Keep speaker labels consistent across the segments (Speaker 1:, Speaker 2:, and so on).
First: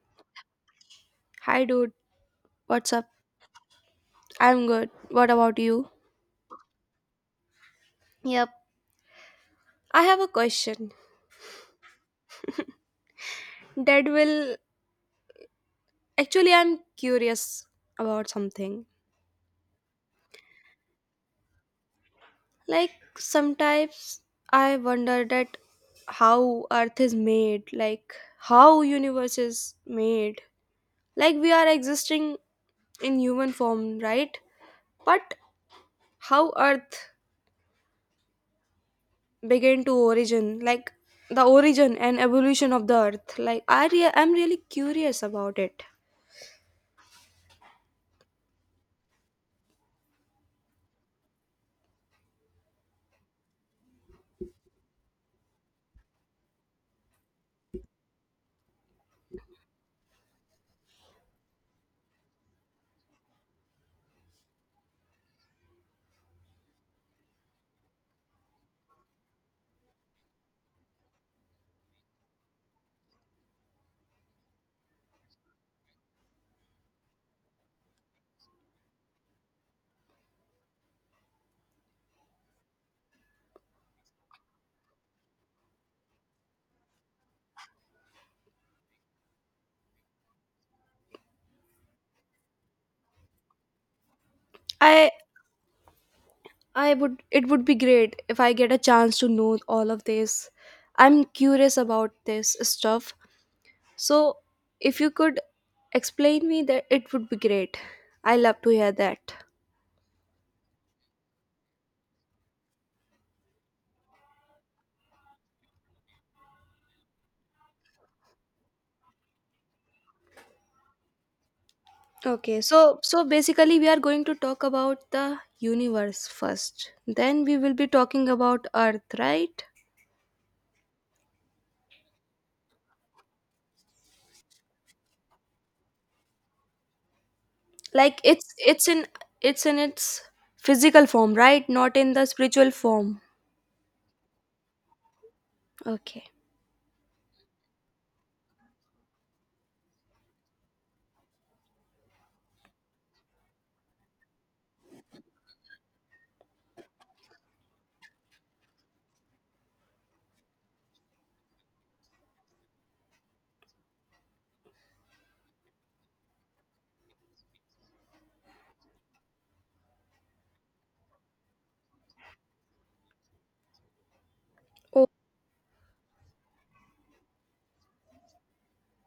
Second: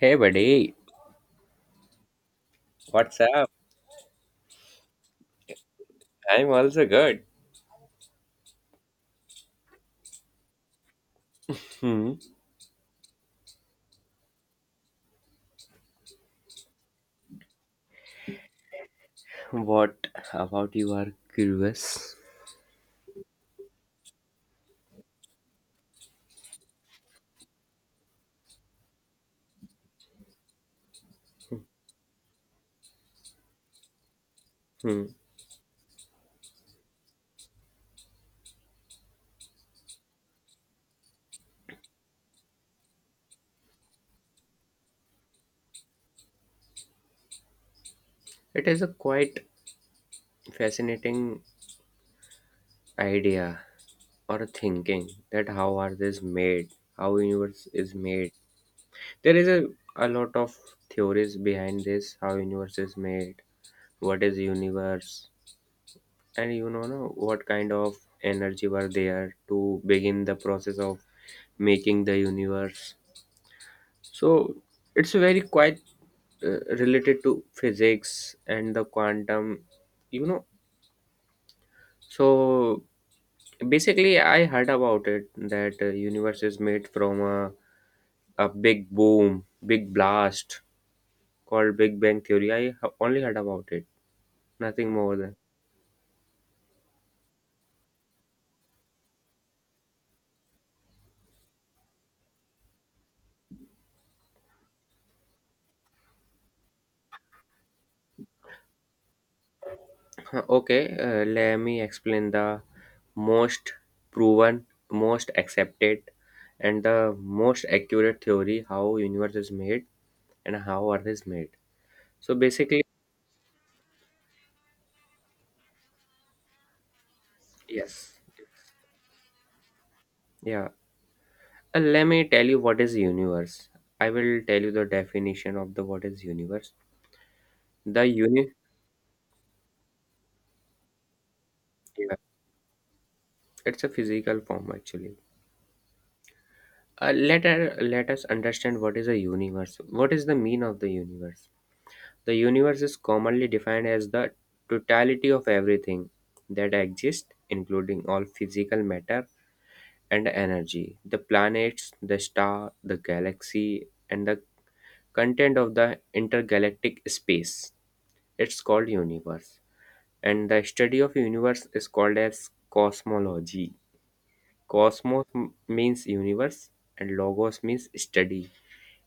Speaker 1: Hey, buddy,
Speaker 2: Hi, dude. What's up?
Speaker 1: what's up?
Speaker 2: I'm good. What about you?
Speaker 1: I'm also good.
Speaker 2: Yep. I have a question
Speaker 1: Hmm.
Speaker 2: that will. Actually, I'm curious about something.
Speaker 1: What about you are curious?
Speaker 2: Like, Sometimes I wonder that how Earth is made, like, how universe is made. Like, we are existing in human form, right?
Speaker 1: Hmm.
Speaker 2: But how Earth began to origin, like, the origin and evolution of the Earth. Like, I'm really curious about it.
Speaker 1: It is a quite fascinating idea or thinking that how are this made, how universe is made. There is a lot of theories behind this, how universe is made, what is universe, and no, what kind of energy were there to begin the process of making the universe. So it's very quite related to physics and the quantum, you know so basically I heard about it that universe is made from a big boom big blast called big bang theory. Only heard about it, nothing
Speaker 2: I
Speaker 1: more than...
Speaker 2: I would it would be great if I get a chance to know all of this. I'm curious about this stuff. So if you could explain me that it would be great. I love to hear that.
Speaker 1: Huh, okay, let me explain the most proven, most accepted, and the most accurate theory how universe is made and how earth is made. So
Speaker 2: Okay,
Speaker 1: basically,
Speaker 2: so basically we are going to talk about the universe first. Then we will be
Speaker 1: yes,
Speaker 2: talking about earth, right?
Speaker 1: yeah. Let me tell you what is universe. I will tell you the definition of the what is universe. The
Speaker 2: Like
Speaker 1: uni,
Speaker 2: it's in it's in its physical form, right? Not in
Speaker 1: yeah,
Speaker 2: the spiritual form.
Speaker 1: it's a physical form actually.
Speaker 2: Okay.
Speaker 1: Let us understand what is a universe. What is the mean of the universe? The universe is commonly defined as the totality of everything that exists, including all physical matter and energy, the planets, the star, the galaxy, and the content of the intergalactic space. It's called universe, and the study of universe is called as cosmology.
Speaker 2: Oh,
Speaker 1: Means universe, and logos means study.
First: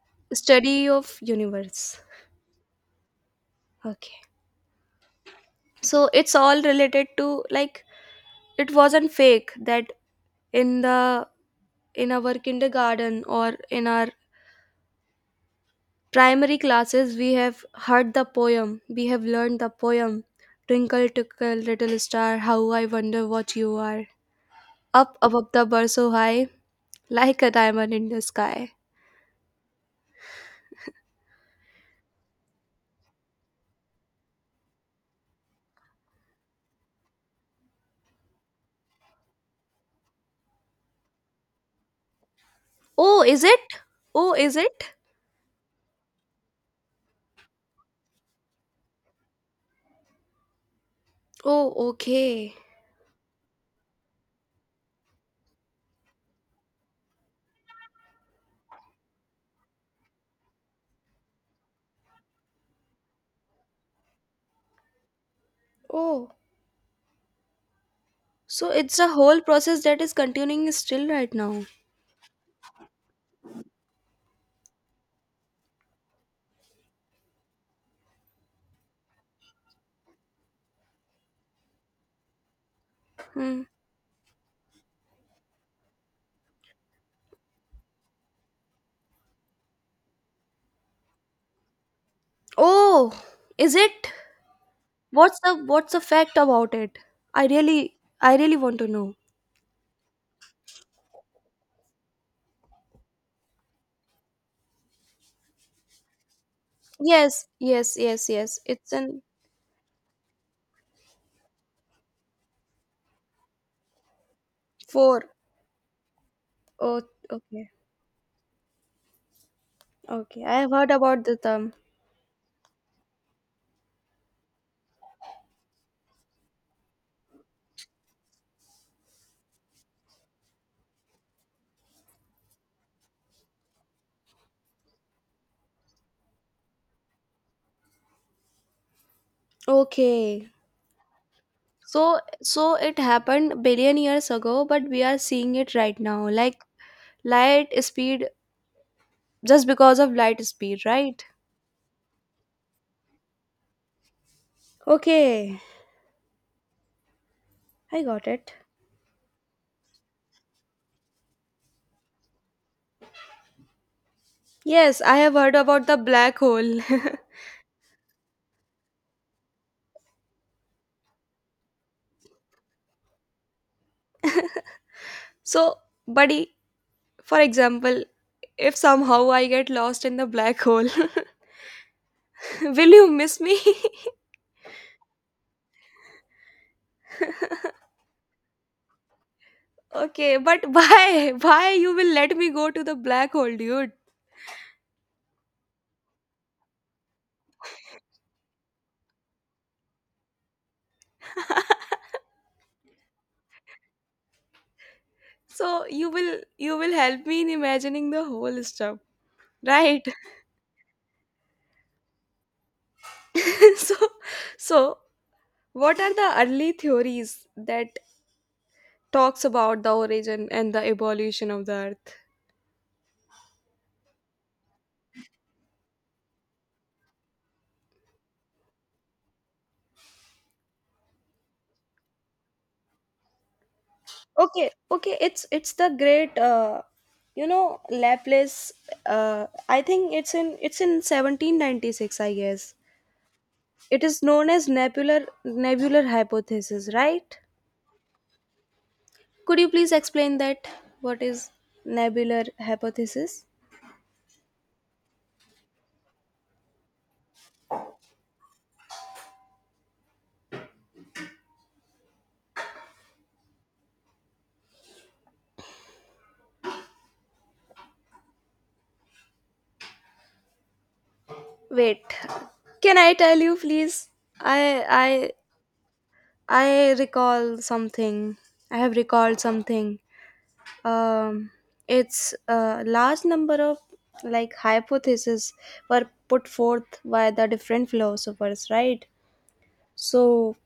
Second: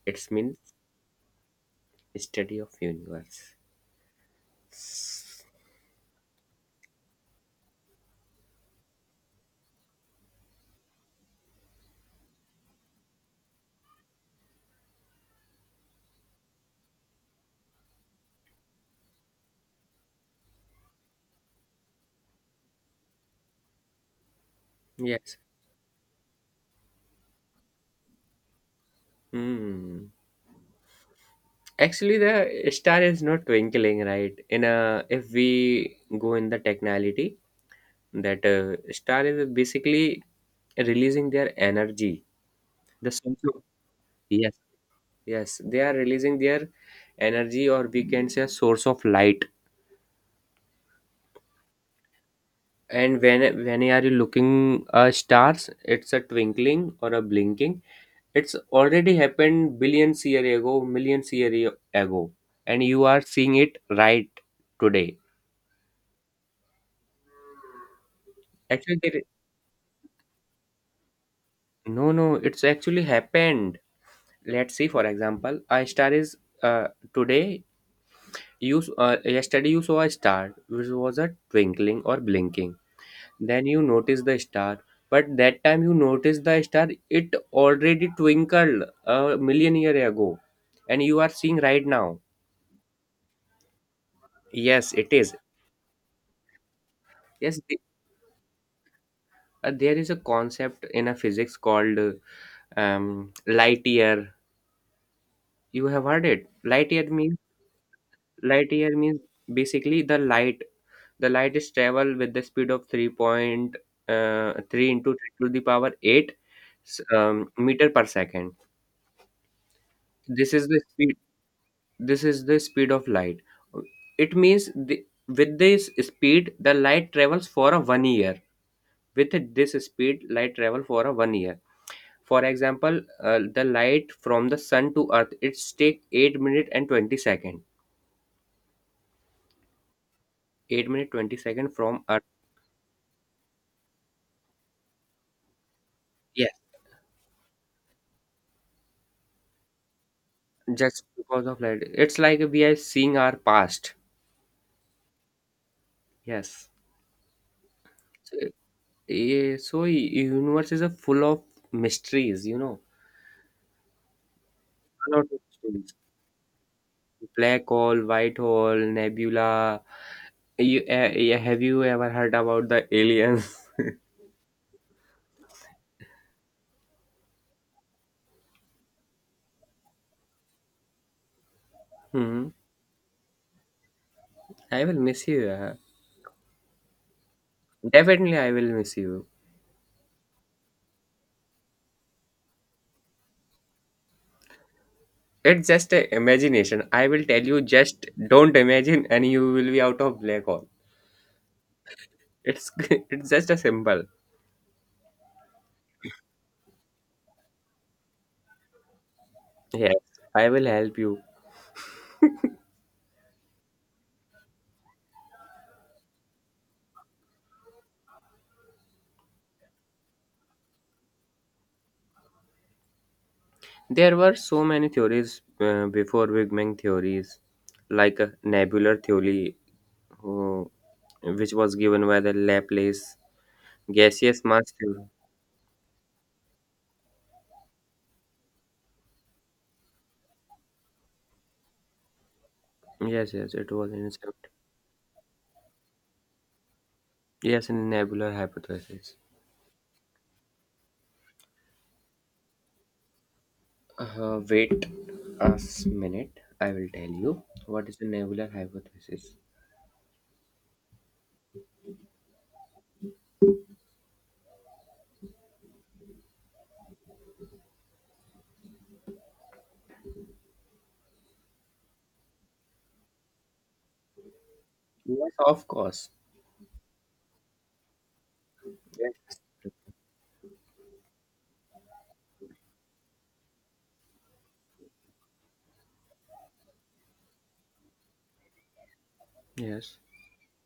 Speaker 1: It means
Speaker 2: study of universe.
Speaker 1: study of universe.
Speaker 2: Okay. So it's all related to like it wasn't fake that in the in our kindergarten or in our primary classes we have heard the poem, we have learned the poem, twinkle twinkle little star, how I wonder what you are, up
Speaker 1: Yes.
Speaker 2: above the bar so high, like a diamond in the sky.
Speaker 1: Hmm. Actually, the star is not twinkling, right? In a, if we go in the technicality, that star is basically releasing their energy. The
Speaker 2: Oh, is
Speaker 1: source
Speaker 2: it?
Speaker 1: of...
Speaker 2: Oh,
Speaker 1: yes,
Speaker 2: is it?
Speaker 1: yes, they are releasing their energy, or we can say a source of light.
Speaker 2: Oh, okay.
Speaker 1: And when you are looking stars? It's a twinkling or a blinking. It's already happened billions year ago, ago, and you are seeing it right today.
Speaker 2: Oh, so
Speaker 1: Actually,
Speaker 2: it's a
Speaker 1: there is...
Speaker 2: whole process that is continuing still right now.
Speaker 1: no, no, it's actually happened. Let's see. For example, a star is, uh, today. Yesterday you saw a star which was a twinkling or blinking.
Speaker 2: Hmm.
Speaker 1: Then you notice the star. But that time you notice the star, it already twinkled a million year ago, and you are seeing right now.
Speaker 2: Oh, is it?
Speaker 1: Yes, it is.
Speaker 2: What's the fact about it? I
Speaker 1: Yes, th-
Speaker 2: really I really want to know.
Speaker 1: there is a concept in a physics called light year. You have heard it.
Speaker 2: Yes, yes, yes, yes.
Speaker 1: Light
Speaker 2: It's
Speaker 1: year
Speaker 2: in
Speaker 1: means basically the light. The light is travel with the speed of 3 point three into
Speaker 2: four.
Speaker 1: 10 to the power eight,
Speaker 2: Oh, okay,
Speaker 1: meter per second.
Speaker 2: okay.
Speaker 1: This
Speaker 2: I
Speaker 1: is
Speaker 2: have
Speaker 1: the
Speaker 2: heard
Speaker 1: speed
Speaker 2: about the term.
Speaker 1: this is the speed of light. It means the, with this speed the light travels for a 1 year. With this speed light travel for a 1 year For example, the light from the sun to earth, it's take 8 minute and 20 second.
Speaker 2: Okay.
Speaker 1: 8 minute 20-second from
Speaker 2: So
Speaker 1: earth.
Speaker 2: so it happened billion years ago, but we are seeing it right now.
Speaker 1: Yes,
Speaker 2: Like light speed, just because of light speed,
Speaker 1: just
Speaker 2: right?
Speaker 1: because of light, it's like we are seeing our past.
Speaker 2: Okay,
Speaker 1: Yes,
Speaker 2: I got
Speaker 1: so,
Speaker 2: it.
Speaker 1: so universe is a full of mysteries, you know,
Speaker 2: Yes,
Speaker 1: a
Speaker 2: I
Speaker 1: lot
Speaker 2: have
Speaker 1: of
Speaker 2: heard about
Speaker 1: mysteries.
Speaker 2: the black hole.
Speaker 1: Black hole, white hole, nebula. You, yeah, have you ever heard about the aliens?
Speaker 2: So, buddy, for example, if somehow I get lost in the black hole.
Speaker 1: Hmm.
Speaker 2: Will you miss me?
Speaker 1: I will miss you. Yeah. Definitely, I will miss you.
Speaker 2: Okay, but why? Why you will let me go to the black hole, dude?
Speaker 1: It's just a imagination. I will tell you, just don't imagine, and you will be out of black hole. It's it's just a symbol.
Speaker 2: So you will help me in imagining the whole stuff,
Speaker 1: Yes,
Speaker 2: right?
Speaker 1: I will help you.
Speaker 2: so so what are the early theories that talks about the origin and the evolution of the earth?
Speaker 1: There were so many theories before Big Bang theories, like a nebular theory, uh, which was given by the Laplace gaseous
Speaker 2: Okay,
Speaker 1: mass theory.
Speaker 2: okay, it's the great you know Laplace, I think it's in 1796 I guess.
Speaker 1: Yes, yes, it was
Speaker 2: It
Speaker 1: in...
Speaker 2: is known as nebular hypothesis, right?
Speaker 1: yes, in nebular hypothesis.
Speaker 2: Could you please explain that? What is nebular hypothesis?
Speaker 1: Wait a minute. I will tell you what is the nebular hypothesis.
Speaker 2: Wait, can I tell you, please? I I
Speaker 1: Yes, of course.
Speaker 2: I recall something. I have recalled
Speaker 1: Yes.
Speaker 2: something. Um, it's a large number of like hypotheses were put forth by the different philosophers, right?
Speaker 1: Yes.
Speaker 2: So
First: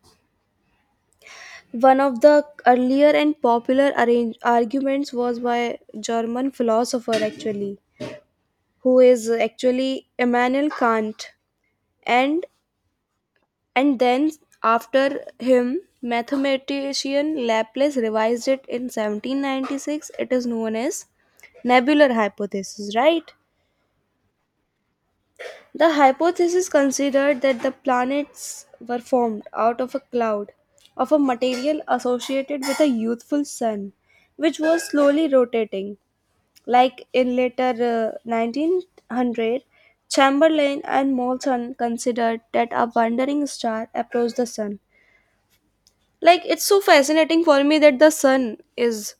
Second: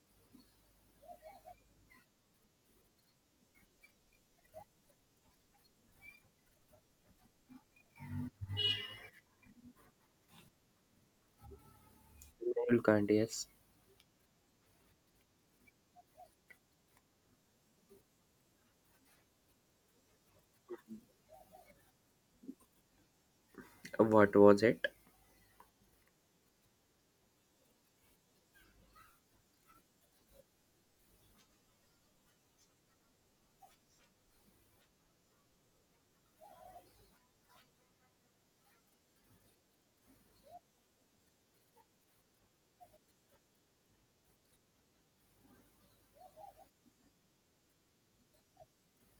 Speaker 2: one of the earlier and popular arguments was by German philosopher actually, who is actually Immanuel Kant, and
Speaker 1: You can't. Yes.
Speaker 2: and then after him, mathematician Laplace revised it in 1796. It is known as nebular hypothesis, right?
Speaker 1: What was it?
Speaker 2: The hypothesis considered that the planets were formed out of a cloud of a material associated with a youthful sun, which was slowly rotating. Like in later 1900, Chamberlain and Molson considered that a wandering star approached the sun. Like it's so fascinating for me that the sun is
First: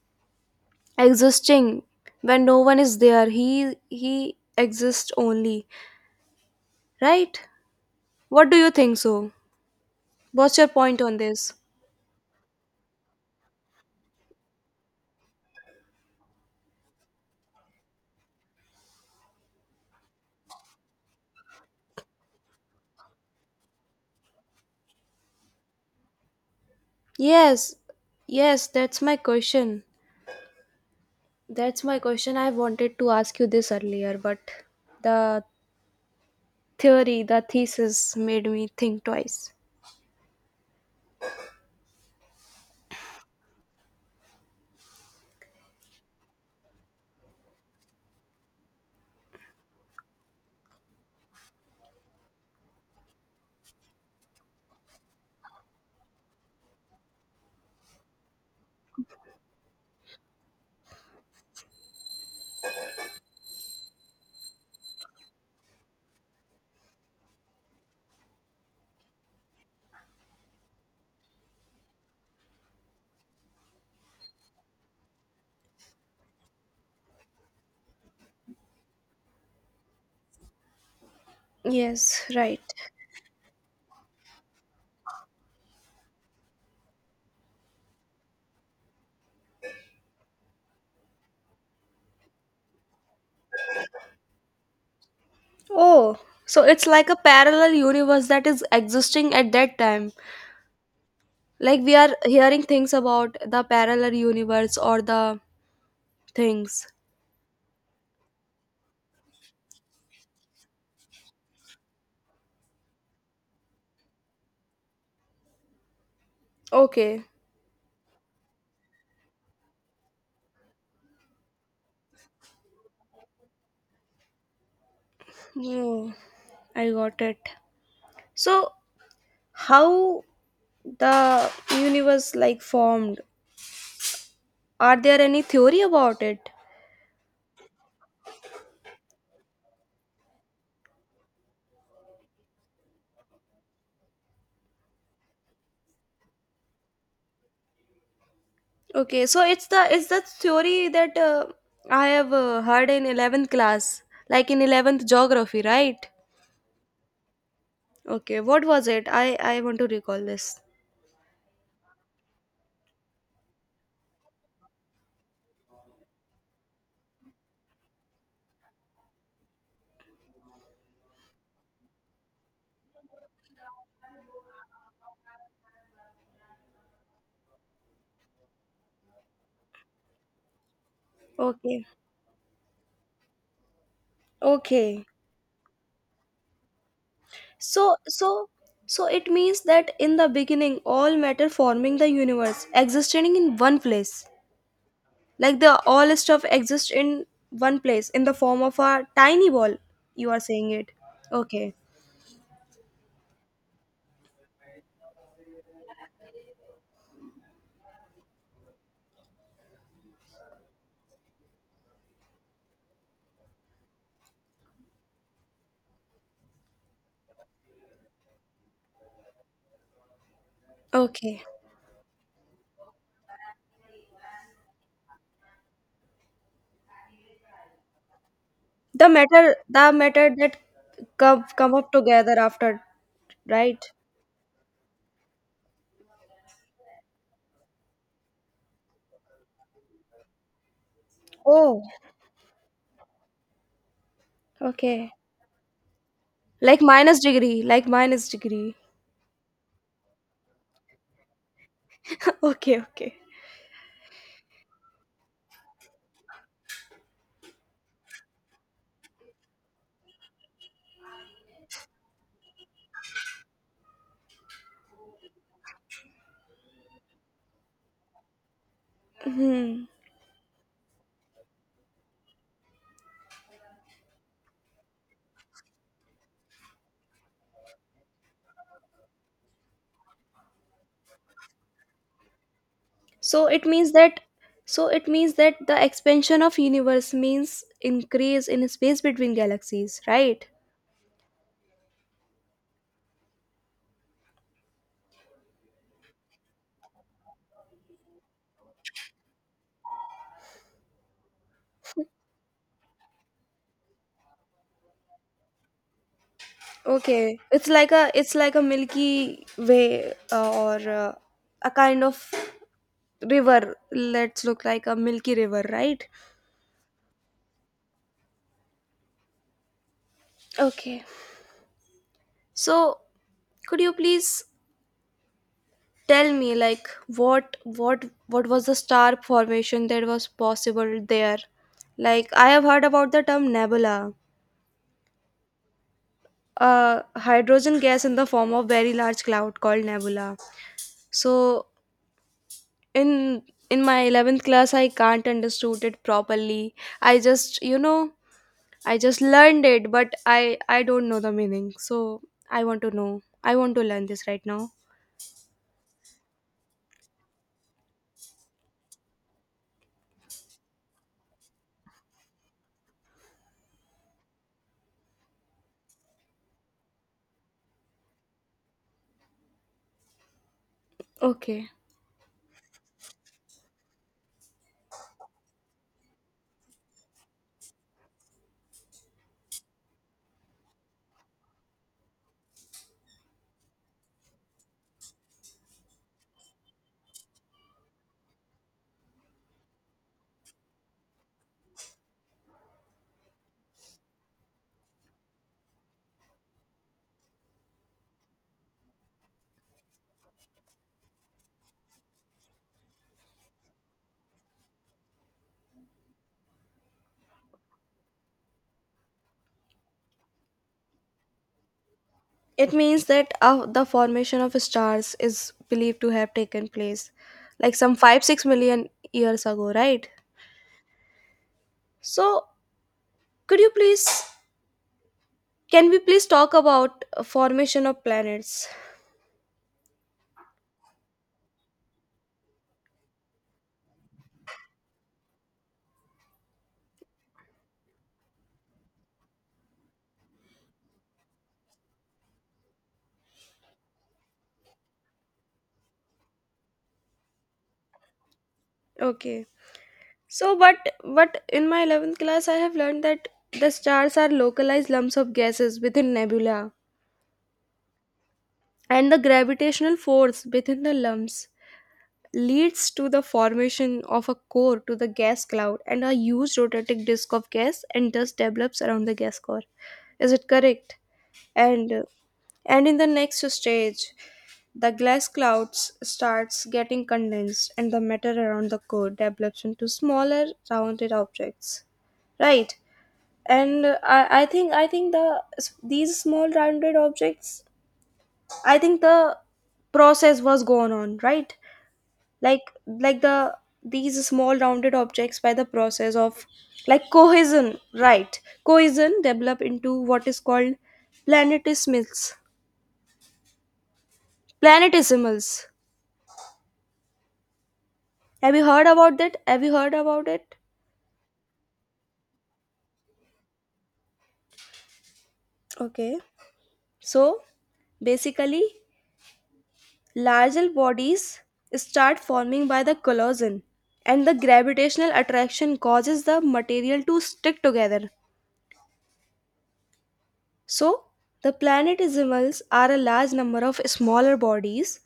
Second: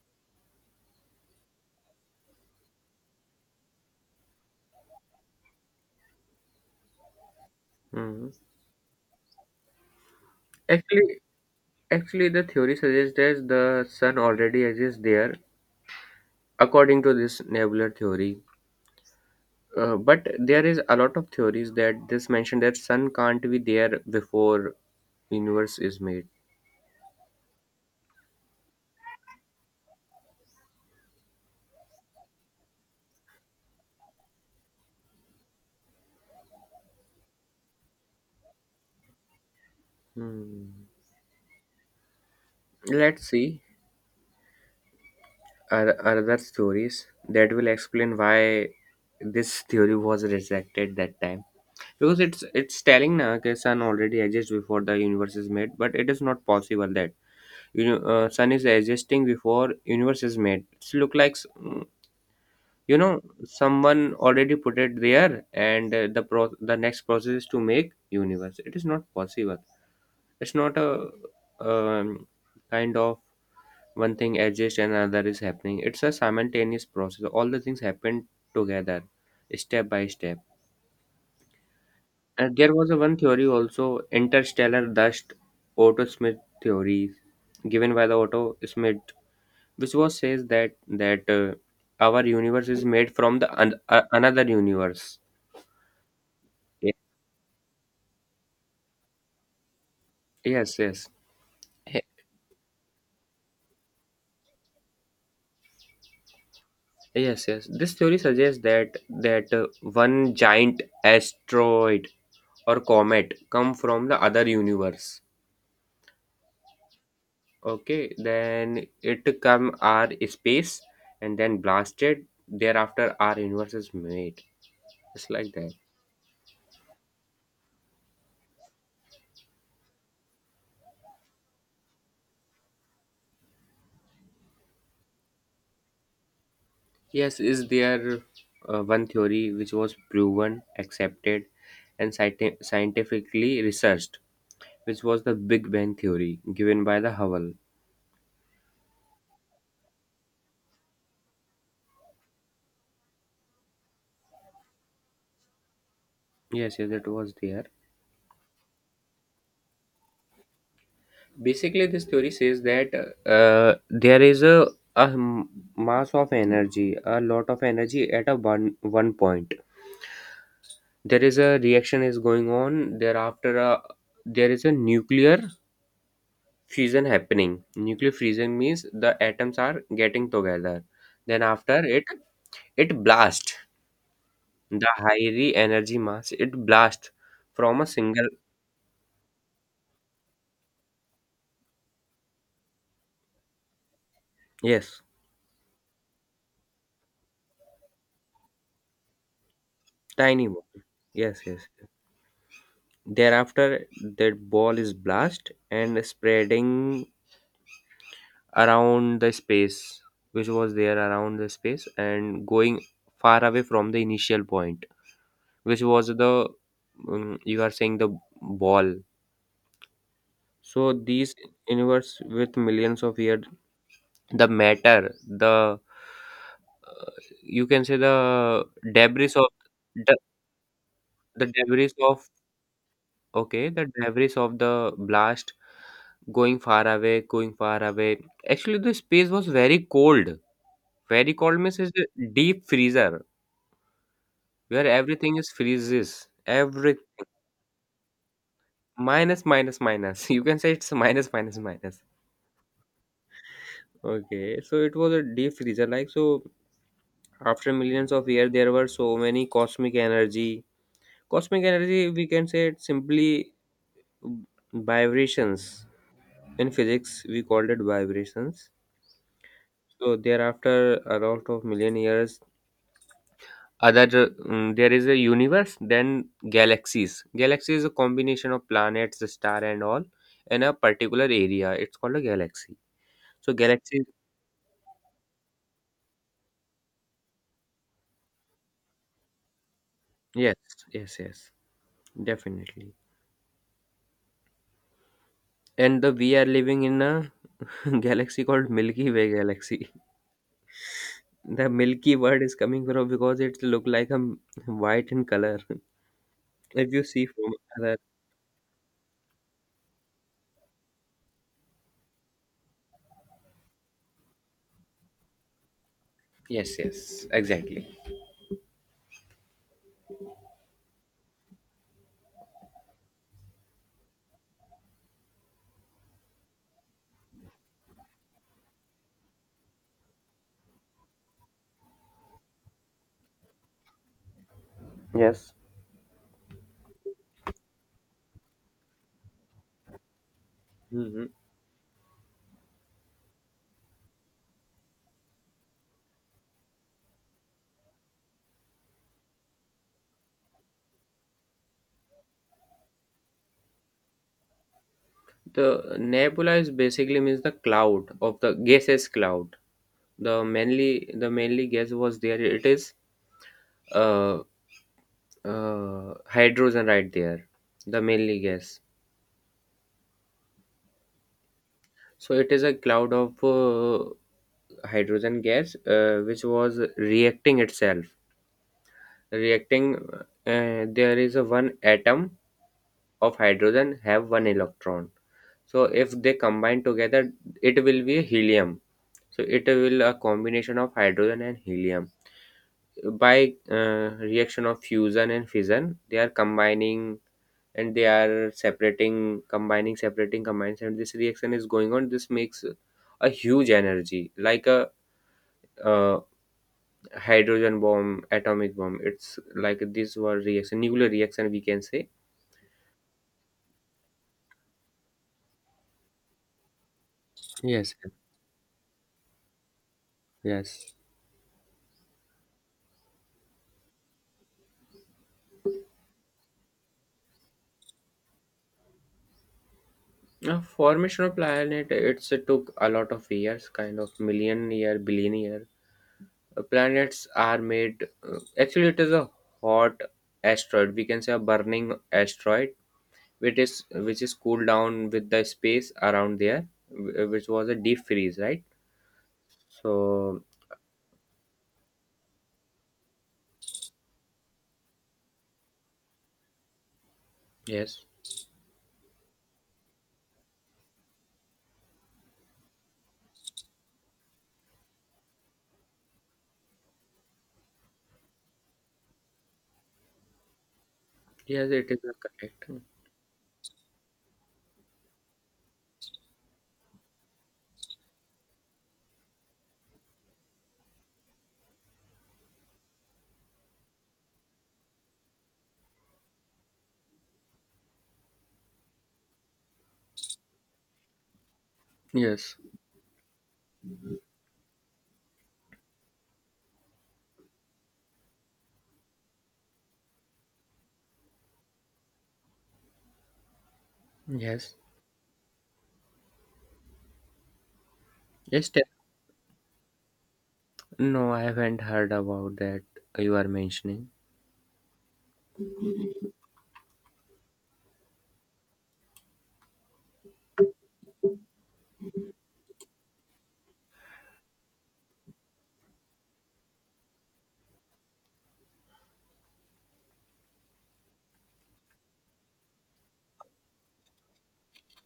Speaker 2: existing when no one is there. He exists only, right?
Speaker 1: Hmm.
Speaker 2: What do you think so? What's your point on
Speaker 1: Actually,
Speaker 2: this?
Speaker 1: actually, the theory suggests that the sun already exists there, according to this nebular theory. But there is a lot of theories that this mention that sun can't be there before universe is made.
Speaker 2: Yes, yes, that's my question. That's my question. I wanted to ask you this earlier, but the theory, the thesis made me think twice.
Speaker 1: Hmm. Let's see. Are other theories that will explain why this theory was rejected that time, because it's telling na that sun already exists before the universe is made, but it is not possible that, you know, sun is existing before universe is made. It's look like you know, someone already put it there, and the next process is to make universe. It is not possible. It's not a, um, kind of, one thing exists and another is happening. It's a simultaneous process. All the things happen together, step by step.
Speaker 2: Yes,
Speaker 1: And
Speaker 2: right.
Speaker 1: there was a one theory also, interstellar dust, Otto Smith theory, given by the Otto Smith, which was says that that our universe is made from another universe.
Speaker 2: Oh, so it's
Speaker 1: Ye-
Speaker 2: like a parallel universe that is existing at that time.
Speaker 1: Yes, yes.
Speaker 2: Like we
Speaker 1: He-
Speaker 2: are hearing things about the parallel universe or the things.
Speaker 1: Yes, yes. This theory suggests that that one giant asteroid or comet come from the other universe.
Speaker 2: Okay.
Speaker 1: Okay, then it come our space and then blasted. Thereafter, our universe is made. It's like that.
Speaker 2: Oh, I got it. So, how the universe like formed, are there any theory about it?
Speaker 1: Yes, is there one theory which was proven, accepted, and scientifically researched, which was the Big Bang theory given by the Hubble.
Speaker 2: Okay, so it's the theory that I have heard in 11th class, like in 11th geography, right?
Speaker 1: Yes, yes, it was there.
Speaker 2: Okay, what was it? I want to recall this.
Speaker 1: Basically, this theory says that there is a mass of energy, a lot of energy at a one point. There is a reaction is going on. Thereafter, a, there is a nuclear fusion happening. Nuclear fusion means the atoms are getting together, then after
Speaker 2: Okay.
Speaker 1: it, it blast. The
Speaker 2: Okay.
Speaker 1: high energy mass, it blast from
Speaker 2: so
Speaker 1: a
Speaker 2: so
Speaker 1: single...
Speaker 2: so it means that in the beginning all matter forming the universe existing in one place.
Speaker 1: Yes.
Speaker 2: Like the all stuff exists in one place in the form of a tiny ball. You are
Speaker 1: Tiny ball.
Speaker 2: saying it.
Speaker 1: Yes, yes.
Speaker 2: Okay.
Speaker 1: Thereafter, that ball is blast and spreading around the space, which was there around the space and going far away from the initial point, which was the, you are saying the ball. So these
Speaker 2: Okay.
Speaker 1: universe with millions of years, the matter, the, uh, you can say the
Speaker 2: The
Speaker 1: debris of
Speaker 2: matter, the
Speaker 1: the,
Speaker 2: matter that come
Speaker 1: the
Speaker 2: come
Speaker 1: debris
Speaker 2: up
Speaker 1: of...
Speaker 2: together after,
Speaker 1: okay, the
Speaker 2: right?
Speaker 1: debris of the blast going far away, going far away. Actually the space was very cold. Very cold means
Speaker 2: Oh,
Speaker 1: is a deep freezer, where
Speaker 2: okay.
Speaker 1: everything is freezes.
Speaker 2: Like
Speaker 1: Every
Speaker 2: minus degree, like minus degree.
Speaker 1: minus, minus, minus you can say it's minus, minus, minus.
Speaker 2: Okay, okay.
Speaker 1: Okay, so it was a deep freezer. Like, so after millions of years, there were so many cosmic energy. Cosmic energy, we can say it simply, vibrations. In physics, we called it vibrations.
Speaker 2: Hmm.
Speaker 1: So thereafter, a lot of million years, there is a universe, then galaxies. Galaxy is a combination of planets, the star, and all in a particular area. It's called a galaxy.
Speaker 2: So
Speaker 1: So
Speaker 2: it means
Speaker 1: galaxy,
Speaker 2: that so it means that the expansion of universe means increase in space between galaxies, right?
Speaker 1: yes, yes, yes, definitely. And the we are living in a galaxy called Milky Way galaxy. The Milky word is coming from because it look like a white in color. If you see
Speaker 2: Okay,
Speaker 1: from other...
Speaker 2: it's like a Milky Way or a kind of river. Let's look like a Milky River, right?
Speaker 1: Yes, yes, exactly.
Speaker 2: Okay. So, could you please tell me like what was the star formation that was possible there? Like I have heard about the term nebula,
Speaker 1: Yes.
Speaker 2: a hydrogen gas in the form of very large cloud called nebula.
Speaker 1: Mhm.
Speaker 2: So, in in my 11th class I can't understood it properly, I just I just learned it but I don't know the meaning, so I want to know, I want to learn this right now.
Speaker 1: The nebula is basically means the cloud of the gaseous cloud. The mainly gas was there. It is uh, hydrogen right there. The mainly gas.
Speaker 2: Okay,
Speaker 1: So it is a cloud of hydrogen gas, which was reacting itself, reacting, there is a one atom of hydrogen have one electron. So if they combine together, it will be a helium. So it will a combination of hydrogen and helium by reaction of fusion and fission, they are combining and they are separating, combining, separating, combines, and this reaction is going on. This makes a huge energy like a, uh, hydrogen bomb, atomic bomb. It's like these were reaction, nuclear reaction we can say.
Speaker 2: it means that the formation of stars is believed to have taken place like some
Speaker 1: Yes,
Speaker 2: 5 6 million years ago, right?
Speaker 1: yes.
Speaker 2: So could you please, can we please talk about formation of planets?
Speaker 1: Now, formation of planet, it's, it took a lot of years, kind of million year, billion year. Planets are made. Actually, it is a hot asteroid. We can say a burning asteroid, which is, which is cooled down with the space around there, which was a deep freeze, right?
Speaker 2: Okay.
Speaker 1: So,
Speaker 2: So, but in my 11th class, I have learned that the stars are localized lumps of gases within nebula,
Speaker 1: yes,
Speaker 2: and the gravitational force within the lumps leads to the formation of a core to the gas cloud, and a huge rotating disk of gas and dust develops around the gas core. Is it correct?
Speaker 1: yes, it
Speaker 2: And
Speaker 1: is
Speaker 2: uh,
Speaker 1: correct.
Speaker 2: and in the next stage, the glass clouds starts getting condensed, and the matter around the core develops into smaller rounded objects. Right? And I think the these small rounded objects, I think the process was going on, right?
Speaker 1: Yes.
Speaker 2: like like the these small rounded objects by the process of like cohesion, right, cohesion develop into what is called planetesimals.
Speaker 1: Yes,
Speaker 2: Planetesimals, have you
Speaker 1: yes.
Speaker 2: heard about that? Have you heard about it?
Speaker 1: No, I haven't heard about that you are mentioning.
Speaker 2: Okay, so basically larger bodies start forming by the collision, and the gravitational attraction causes the material to stick together. So, the planetesimals are a large number of smaller bodies.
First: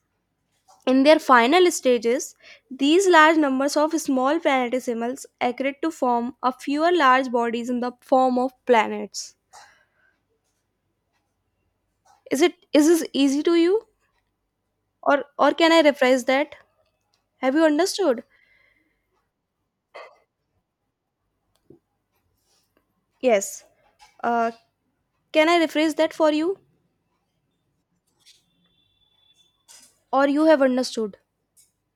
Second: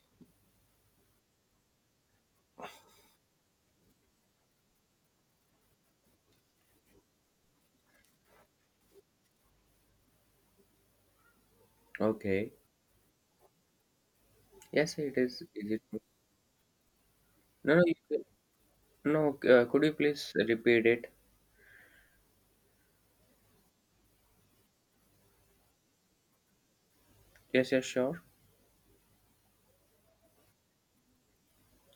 Speaker 2: In their final stages, these large numbers of small planetesimals accrete to form a fewer large bodies in the form of planets. Is
Speaker 1: Okay.
Speaker 2: it, is this easy to you,
Speaker 1: Yes, it is.
Speaker 2: or
Speaker 1: Is
Speaker 2: can I
Speaker 1: it?
Speaker 2: rephrase that? Have you
Speaker 1: No, no,
Speaker 2: understood?
Speaker 1: you, no. Could you please repeat it?
Speaker 2: Yes. Uh, can I rephrase that for you?
Speaker 1: Yes, yes, sure.
Speaker 2: Or you have understood.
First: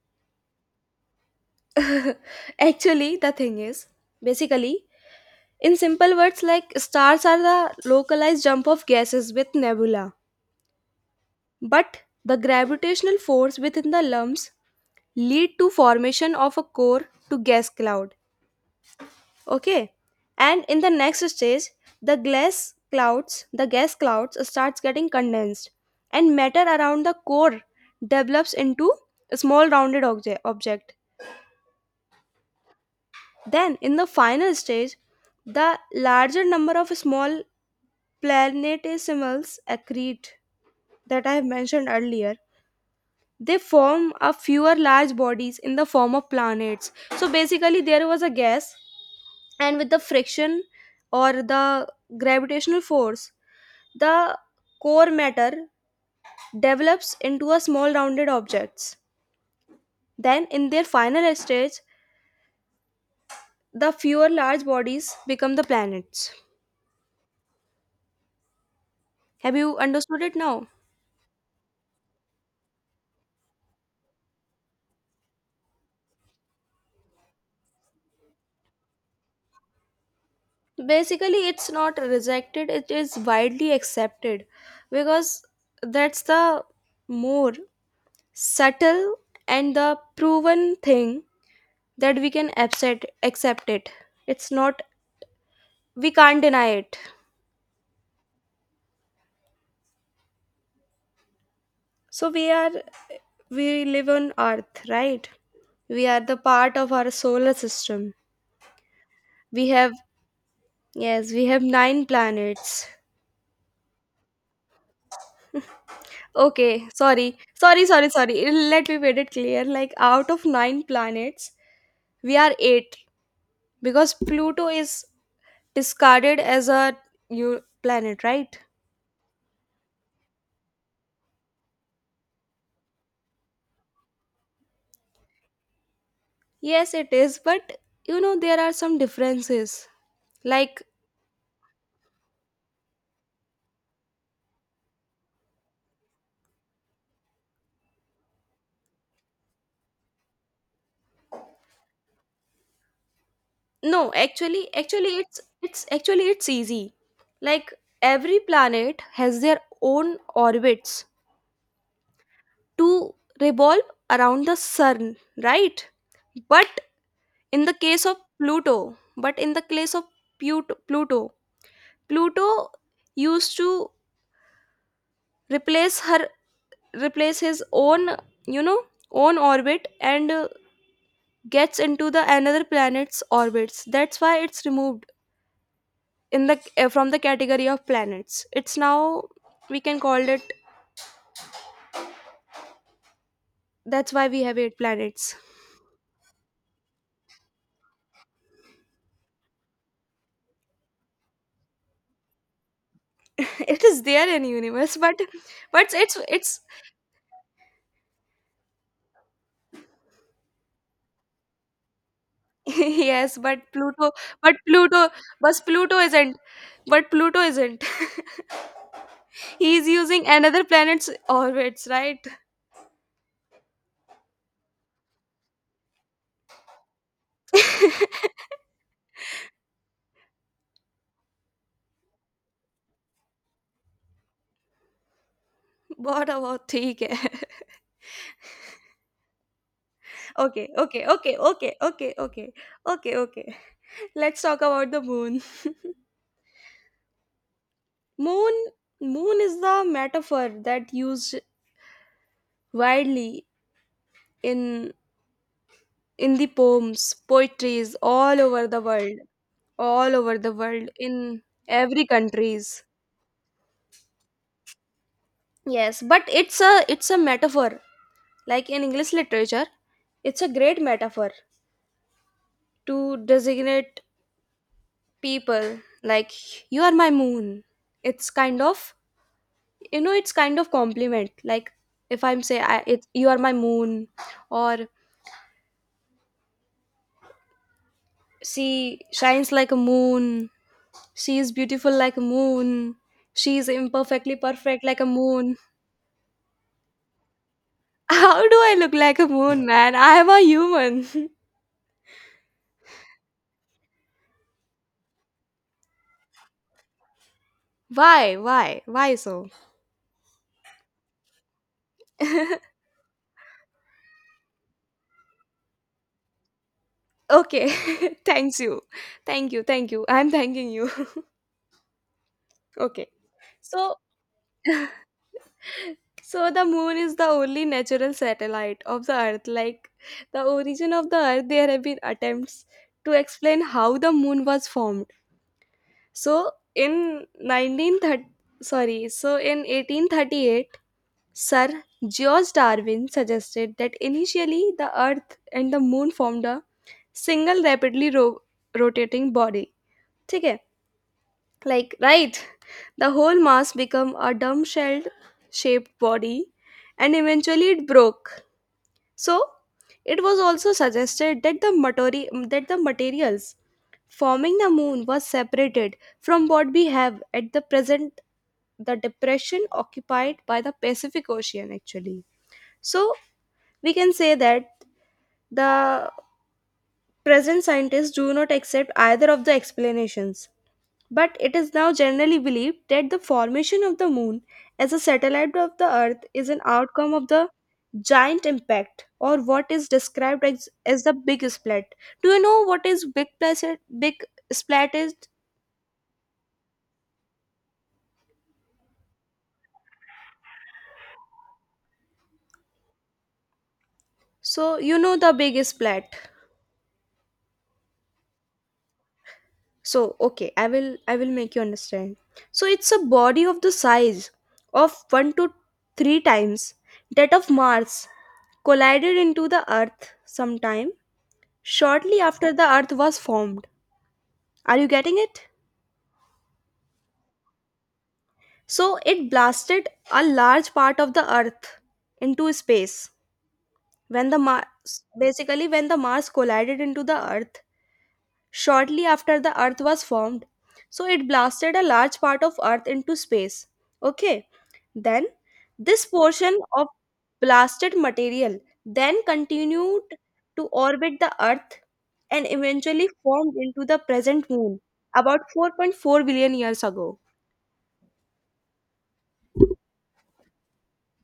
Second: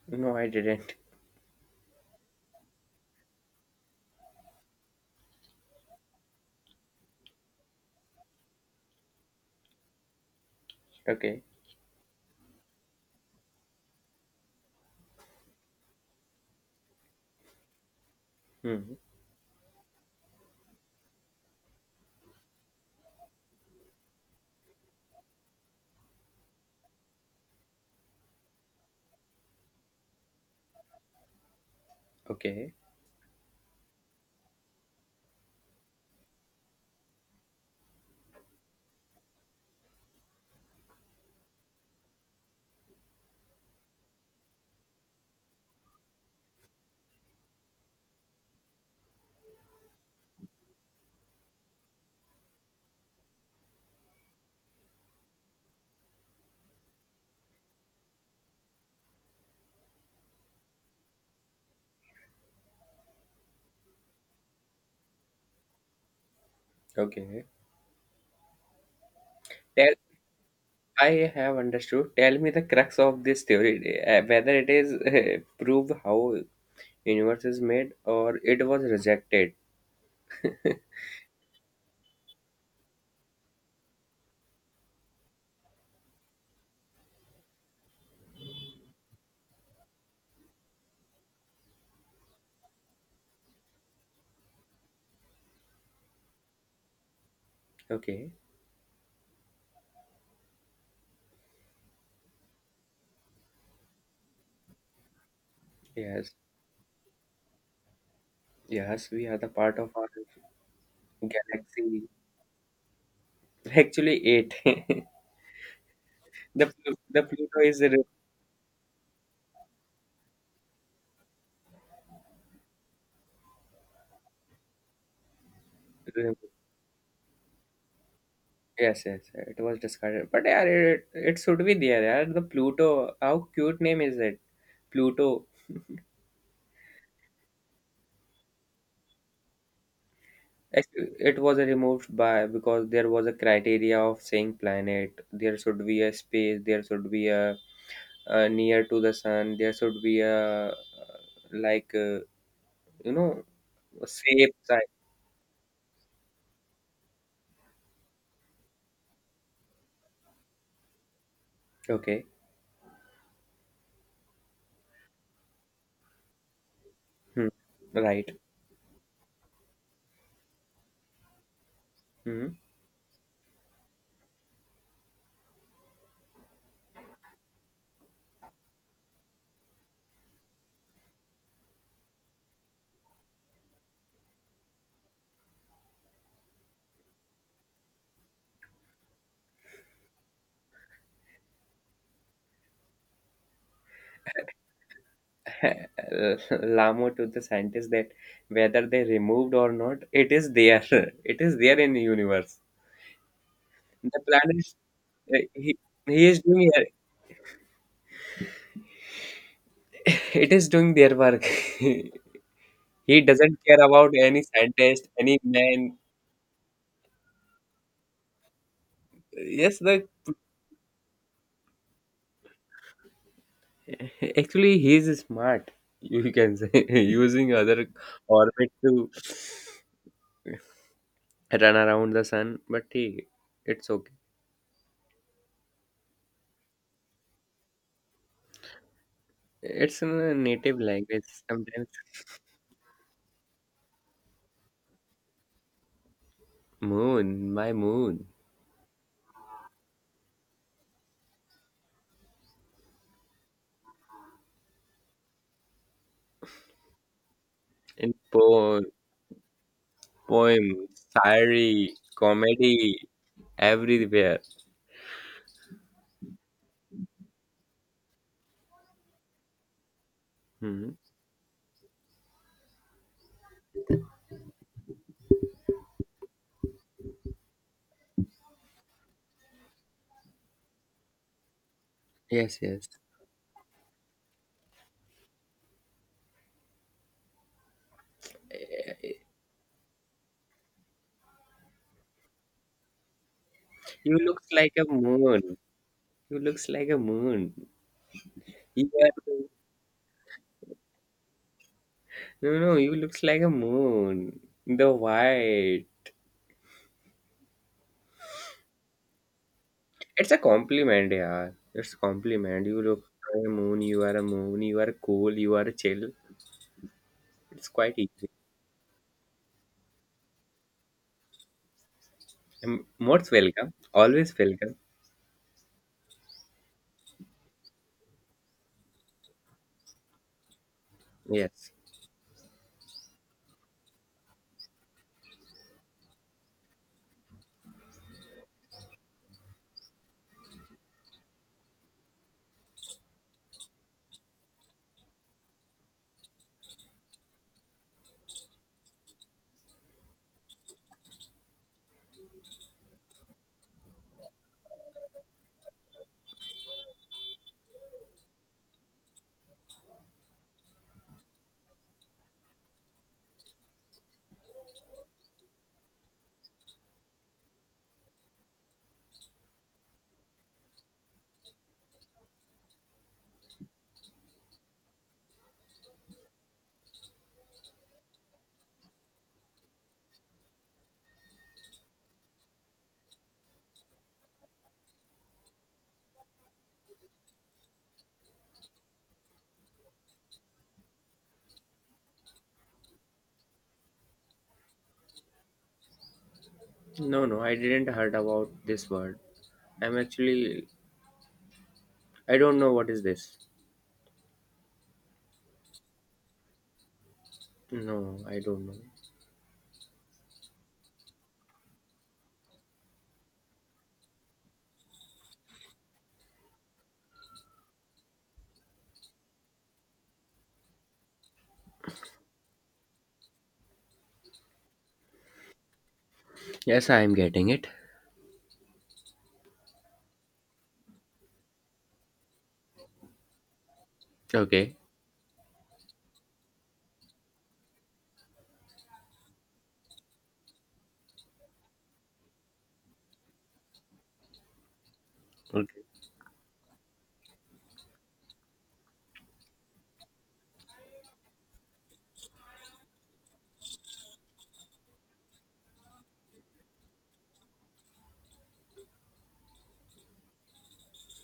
Speaker 1: No, I didn't.
Speaker 2: Actually, the thing is, basically, in simple words, like stars are the localized jump of gases with nebula,
Speaker 1: Okay.
Speaker 2: but the gravitational force within the lumps lead to formation of a core to gas cloud.
Speaker 1: Hmm.
Speaker 2: Okay, and in the next stage, the glass clouds, the gas clouds starts getting condensed, and matter around the core develops into a small rounded object.
Speaker 1: Okay.
Speaker 2: Then, in the final stage, the larger number of small planetesimals accrete that I have mentioned earlier. They form a fewer large bodies in the form of planets. So basically, there was a gas, and with the friction or the gravitational force, the core matter develops into a small rounded objects. Then, in their final stage, the fewer large bodies become the planets.
Speaker 1: Okay.
Speaker 2: Have you
Speaker 1: Tell.
Speaker 2: understood it now?
Speaker 1: I have understood. Tell me the crux of this theory, whether it is proved how universe is made or it was rejected.
Speaker 2: Basically it's not rejected, it is widely accepted, because that's the more subtle and the proven thing that we can accept it. It's not, we can't deny it.
Speaker 1: Okay.
Speaker 2: So we are, we live on earth, right? We are
Speaker 1: Yes.
Speaker 2: the part of our solar system.
Speaker 1: Yes, we are the
Speaker 2: We
Speaker 1: part of
Speaker 2: have,
Speaker 1: our
Speaker 2: yes, we have
Speaker 1: galaxy.
Speaker 2: nine planets.
Speaker 1: Actually, eight.
Speaker 2: Okay,
Speaker 1: The
Speaker 2: sorry,
Speaker 1: Pluto is
Speaker 2: sorry,
Speaker 1: the
Speaker 2: sorry, sorry, let me make it clear, like out of nine planets, we are eight because Pluto is
Speaker 1: re-
Speaker 2: discarded as a new planet, right?
Speaker 1: yes, yes, it was discarded, but yeah, it should be there. Yeah, the Pluto, how cute name is it, Pluto.
Speaker 2: Yes, it is, but you know there are some differences. Like
Speaker 1: It was removed by because there was a criteria of saying planet. There should be a space, there should be a near to the sun, there should be a, like uh, you know,
Speaker 2: no,
Speaker 1: shape
Speaker 2: actually,
Speaker 1: type.
Speaker 2: actually it's actually it's easy. Like every planet has their own orbits
Speaker 1: Okay.
Speaker 2: to revolve around the sun, right? But
Speaker 1: Hmm.
Speaker 2: in the case of
Speaker 1: Right.
Speaker 2: Pluto, but in the case of Put- Pluto,
Speaker 1: Hmm.
Speaker 2: Pluto used to replace her replace his own you know own orbit, and gets into the another planet's orbits. That's why it's removed in the from the category of planets. It's now we can call it, that's why we have eight planets.
Speaker 1: Lamo to the scientists that whether they removed or not, it is there. It is there in the universe.
Speaker 2: It is
Speaker 1: The
Speaker 2: there in
Speaker 1: planet,
Speaker 2: universe, but
Speaker 1: uh, he,
Speaker 2: but it's
Speaker 1: he is
Speaker 2: it's
Speaker 1: doing it is doing their work. He
Speaker 2: yes,
Speaker 1: doesn't care about any
Speaker 2: but
Speaker 1: scientist,
Speaker 2: pluto
Speaker 1: any
Speaker 2: but
Speaker 1: man.
Speaker 2: pluto isn't— but pluto isn't
Speaker 1: Yes,
Speaker 2: he's
Speaker 1: the
Speaker 2: using another planet's orbits, right?
Speaker 1: actually he is smart. You can say using other orbit to run around the sun, but he, it's okay.
Speaker 2: बहुत बहुत ठीक है।
Speaker 1: It's in a
Speaker 2: okay
Speaker 1: native
Speaker 2: okay
Speaker 1: language.
Speaker 2: Okay okay
Speaker 1: Sometimes
Speaker 2: okay okay okay okay let's talk about the moon.
Speaker 1: moon, my moon.
Speaker 2: moon moon is the metaphor that used widely in in the poems, poetries
Speaker 1: in
Speaker 2: all over the
Speaker 1: po-
Speaker 2: world,
Speaker 1: poem,
Speaker 2: in
Speaker 1: diary,
Speaker 2: every countries.
Speaker 1: comedy, everywhere.
Speaker 2: Yes, but it's a metaphor. Like in English literature, it's a great
Speaker 1: Hmm.
Speaker 2: metaphor to designate people, like you are my moon. It's kind of you know it's kind of compliment. Like if I'm
Speaker 1: Yes,
Speaker 2: say,
Speaker 1: yes.
Speaker 2: you are my moon, or she shines like a moon, she is beautiful like a moon, she is
Speaker 1: You
Speaker 2: imperfectly
Speaker 1: looks like
Speaker 2: perfect
Speaker 1: a
Speaker 2: like a moon.
Speaker 1: moon. You looks like a moon.
Speaker 2: How do I
Speaker 1: You
Speaker 2: look
Speaker 1: are,
Speaker 2: like a moon, man? I am a human.
Speaker 1: no, no, you looks like a moon. The white.
Speaker 2: Why so?
Speaker 1: It's a compliment, yeah. It's a compliment. You look like a moon. You are a moon. You are cool. You are chill.
Speaker 2: Okay.
Speaker 1: It's quite easy.
Speaker 2: Thanks you. Thank you, thank you. I'm thanking you. Okay,
Speaker 1: Most welcome.
Speaker 2: so
Speaker 1: Always welcome.
Speaker 2: so the moon is the only natural satellite of the earth. Like the origin of the earth, there
Speaker 1: Yes.
Speaker 2: have been attempts to explain how the moon was formed. So in 1930, sorry, so in 1838, Sir George Darwin suggested that initially the earth and the moon formed a single rapidly rotating body. ठीक है? Like, right. The whole mass became a dumb-shelled shaped body, and eventually it broke. So, it was also suggested that the, that the materials forming the moon was separated from what we have at the present, the depression occupied by the Pacific Ocean. Actually, so we can say that the present scientists do not accept either of the explanations. But it is now generally believed that the formation of the moon as a satellite of the earth is an outcome of the giant impact, or what is described as the big splat. Do you know what is big placid, big splat is?
Speaker 1: No, no, I didn't heard about this word. I'm actually, I don't know what is this.
Speaker 2: So you know the big splat.
Speaker 1: No, I don't know.
Speaker 2: So okay, I will make you understand. So it's a body of the size of 1 to 3 times that of Mars, collided into the earth sometime shortly after the earth was formed. Are you getting it?
Speaker 1: Yes, I am getting it.
Speaker 2: So it blasted a large part of the Earth into space when the
Speaker 1: Okay.
Speaker 2: Mars, basically when the Mars collided into the Earth shortly after the Earth was formed. So it blasted a large part of Earth into space. Okay. Then
Speaker 1: Okay.
Speaker 2: this portion of blasted material then continued to orbit the Earth, and eventually formed into the present moon about 4.4 billion years ago.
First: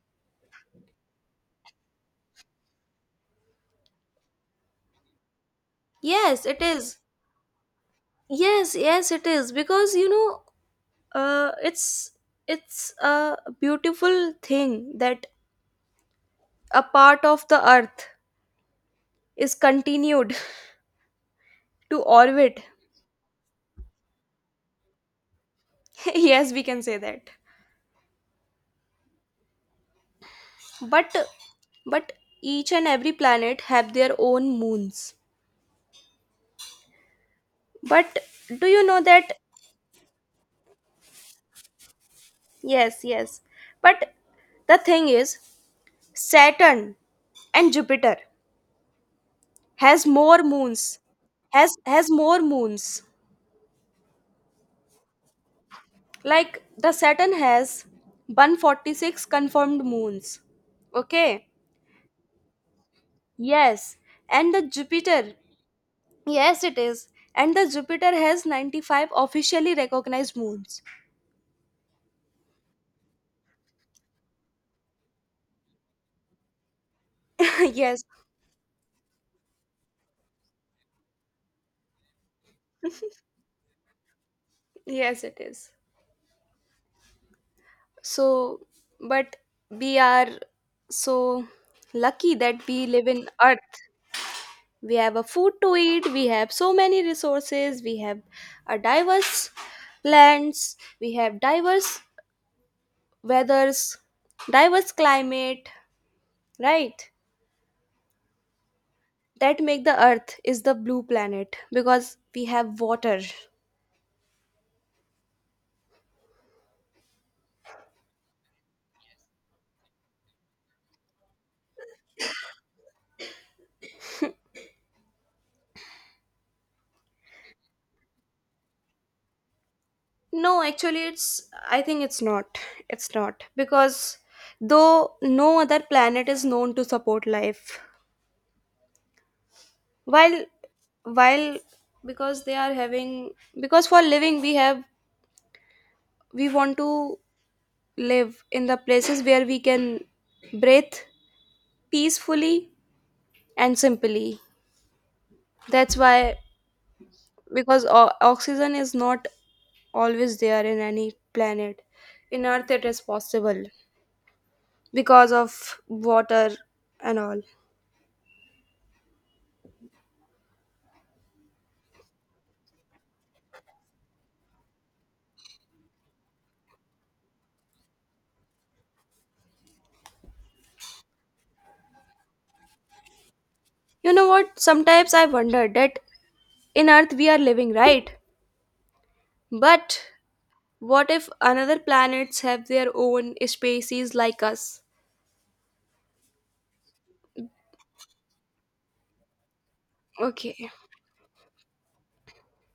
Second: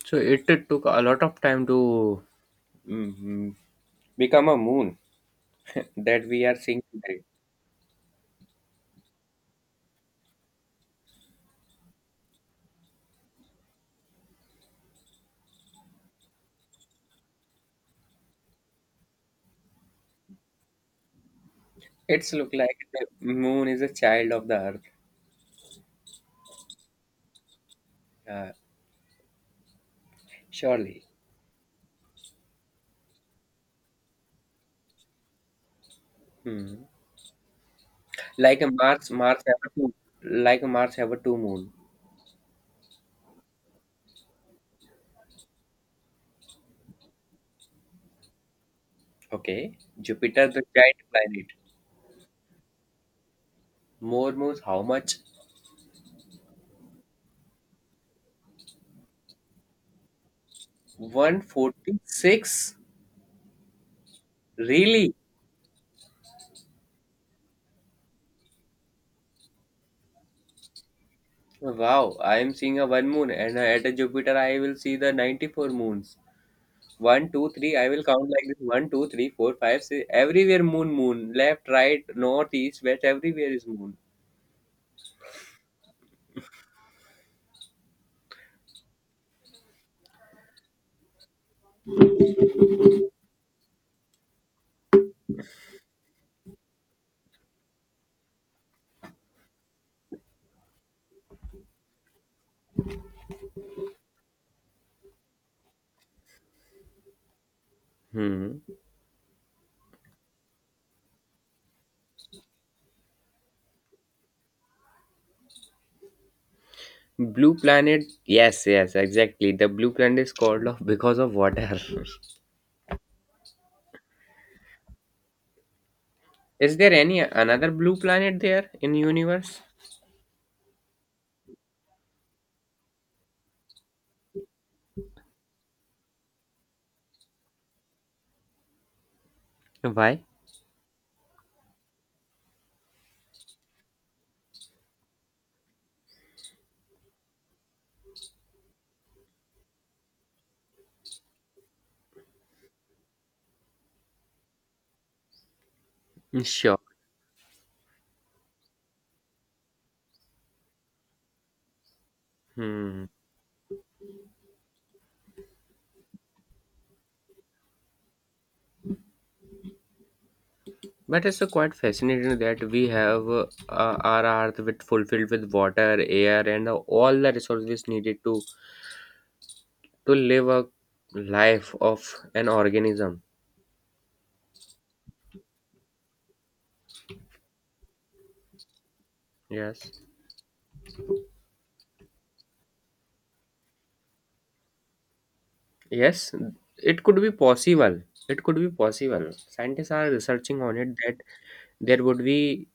Speaker 1: So it took a lot of time to, mm, mm, become a moon that
Speaker 2: Yes,
Speaker 1: we are
Speaker 2: it
Speaker 1: seeing
Speaker 2: is.
Speaker 1: today.
Speaker 2: Yes, yes, it is, because you know, uh, it's it's a beautiful thing that a part of the Earth is continued to
Speaker 1: It's look
Speaker 2: orbit.
Speaker 1: like the moon is a child of the earth.
Speaker 2: Yes, we can say that.
Speaker 1: Uh, Surely.
Speaker 2: But but each and every planet have their own moons.
Speaker 1: Hmm.
Speaker 2: But
Speaker 1: Like
Speaker 2: do
Speaker 1: a
Speaker 2: you know
Speaker 1: Mars,
Speaker 2: that?
Speaker 1: Mars have a two. Like a Mars have a two moon.
Speaker 2: Yes, yes. But the thing is, Saturn and Jupiter
Speaker 1: Okay.
Speaker 2: has more
Speaker 1: Jupiter, the giant
Speaker 2: moons.
Speaker 1: planet.
Speaker 2: Has more moons.
Speaker 1: More moons, how much?
Speaker 2: Like the Saturn has 146 confirmed moons. Okay.
Speaker 1: 146?
Speaker 2: Yes. And the
Speaker 1: Really?
Speaker 2: Jupiter. Yes, it is. And the Jupiter has 95 officially recognized moons.
Speaker 1: Wow, I am seeing a one moon, and at a Jupiter, I will see the 94 moons. One, two, three, I
Speaker 2: yes.
Speaker 1: will count like this: one, two, three, four, five, six. Everywhere, moon, moon. Left, right, north, east, west, everywhere is moon.
Speaker 2: Yes, it is. So, but we are so lucky that we live in Earth. We have a food to eat, we have so many resources, we have a diverse lands, we have diverse weathers, diverse climate, right?
Speaker 1: Hmm.
Speaker 2: That make the earth is the blue planet because we have water.
Speaker 1: Blue planet. Yes, yes, exactly. The blue planet is called off because of water. Is there any another blue planet there in universe?
Speaker 2: No, actually it's, I think it's not. It's not, because though no other planet is known to support life.
Speaker 1: Why?
Speaker 2: While while because they are having, because for living we want to live in the places where we can breathe peacefully and simply, that's why,
Speaker 1: Sure.
Speaker 2: because oxygen is not always there in any planet. In earth it is
Speaker 1: Hmm.
Speaker 2: possible because of water and all.
Speaker 1: But it's quite fascinating that we have our earth with fulfilled with water, air, and all the resources needed to live a life of an organism.
Speaker 2: You know what, sometimes I wonder that, in earth we are living, right?
Speaker 1: Yes,
Speaker 2: But what if another planets have their own species like us?
Speaker 1: yes, it could be possible. It could be possible. Scientists are researching
Speaker 2: Okay,
Speaker 1: on it that there would be.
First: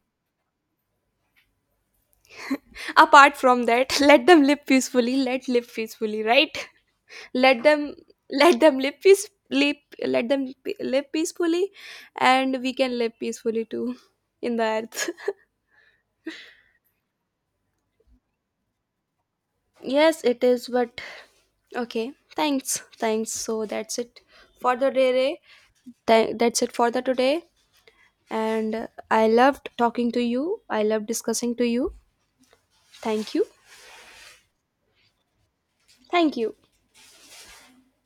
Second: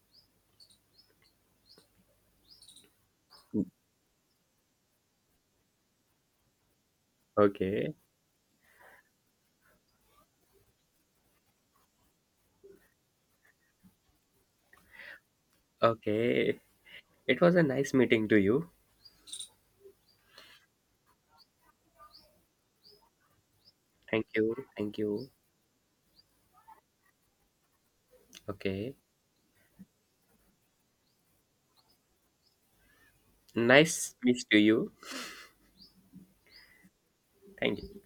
Speaker 2: apart from that, let them live peacefully, right. let them
Speaker 1: Okay,
Speaker 2: let them live peacefully, and we can live peacefully too in the earth.
Speaker 1: okay. It was a nice meeting to you.
Speaker 2: Yes, it is, but okay, thanks, so that's it
Speaker 1: Thank you.
Speaker 2: for the
Speaker 1: Thank
Speaker 2: day.
Speaker 1: you.
Speaker 2: That's it for the today, and
Speaker 1: Okay.
Speaker 2: I loved talking to you, I love discussing to you. Thank you.
Speaker 1: Nice speech to you.
Speaker 2: Thank you.
Speaker 1: Thank you.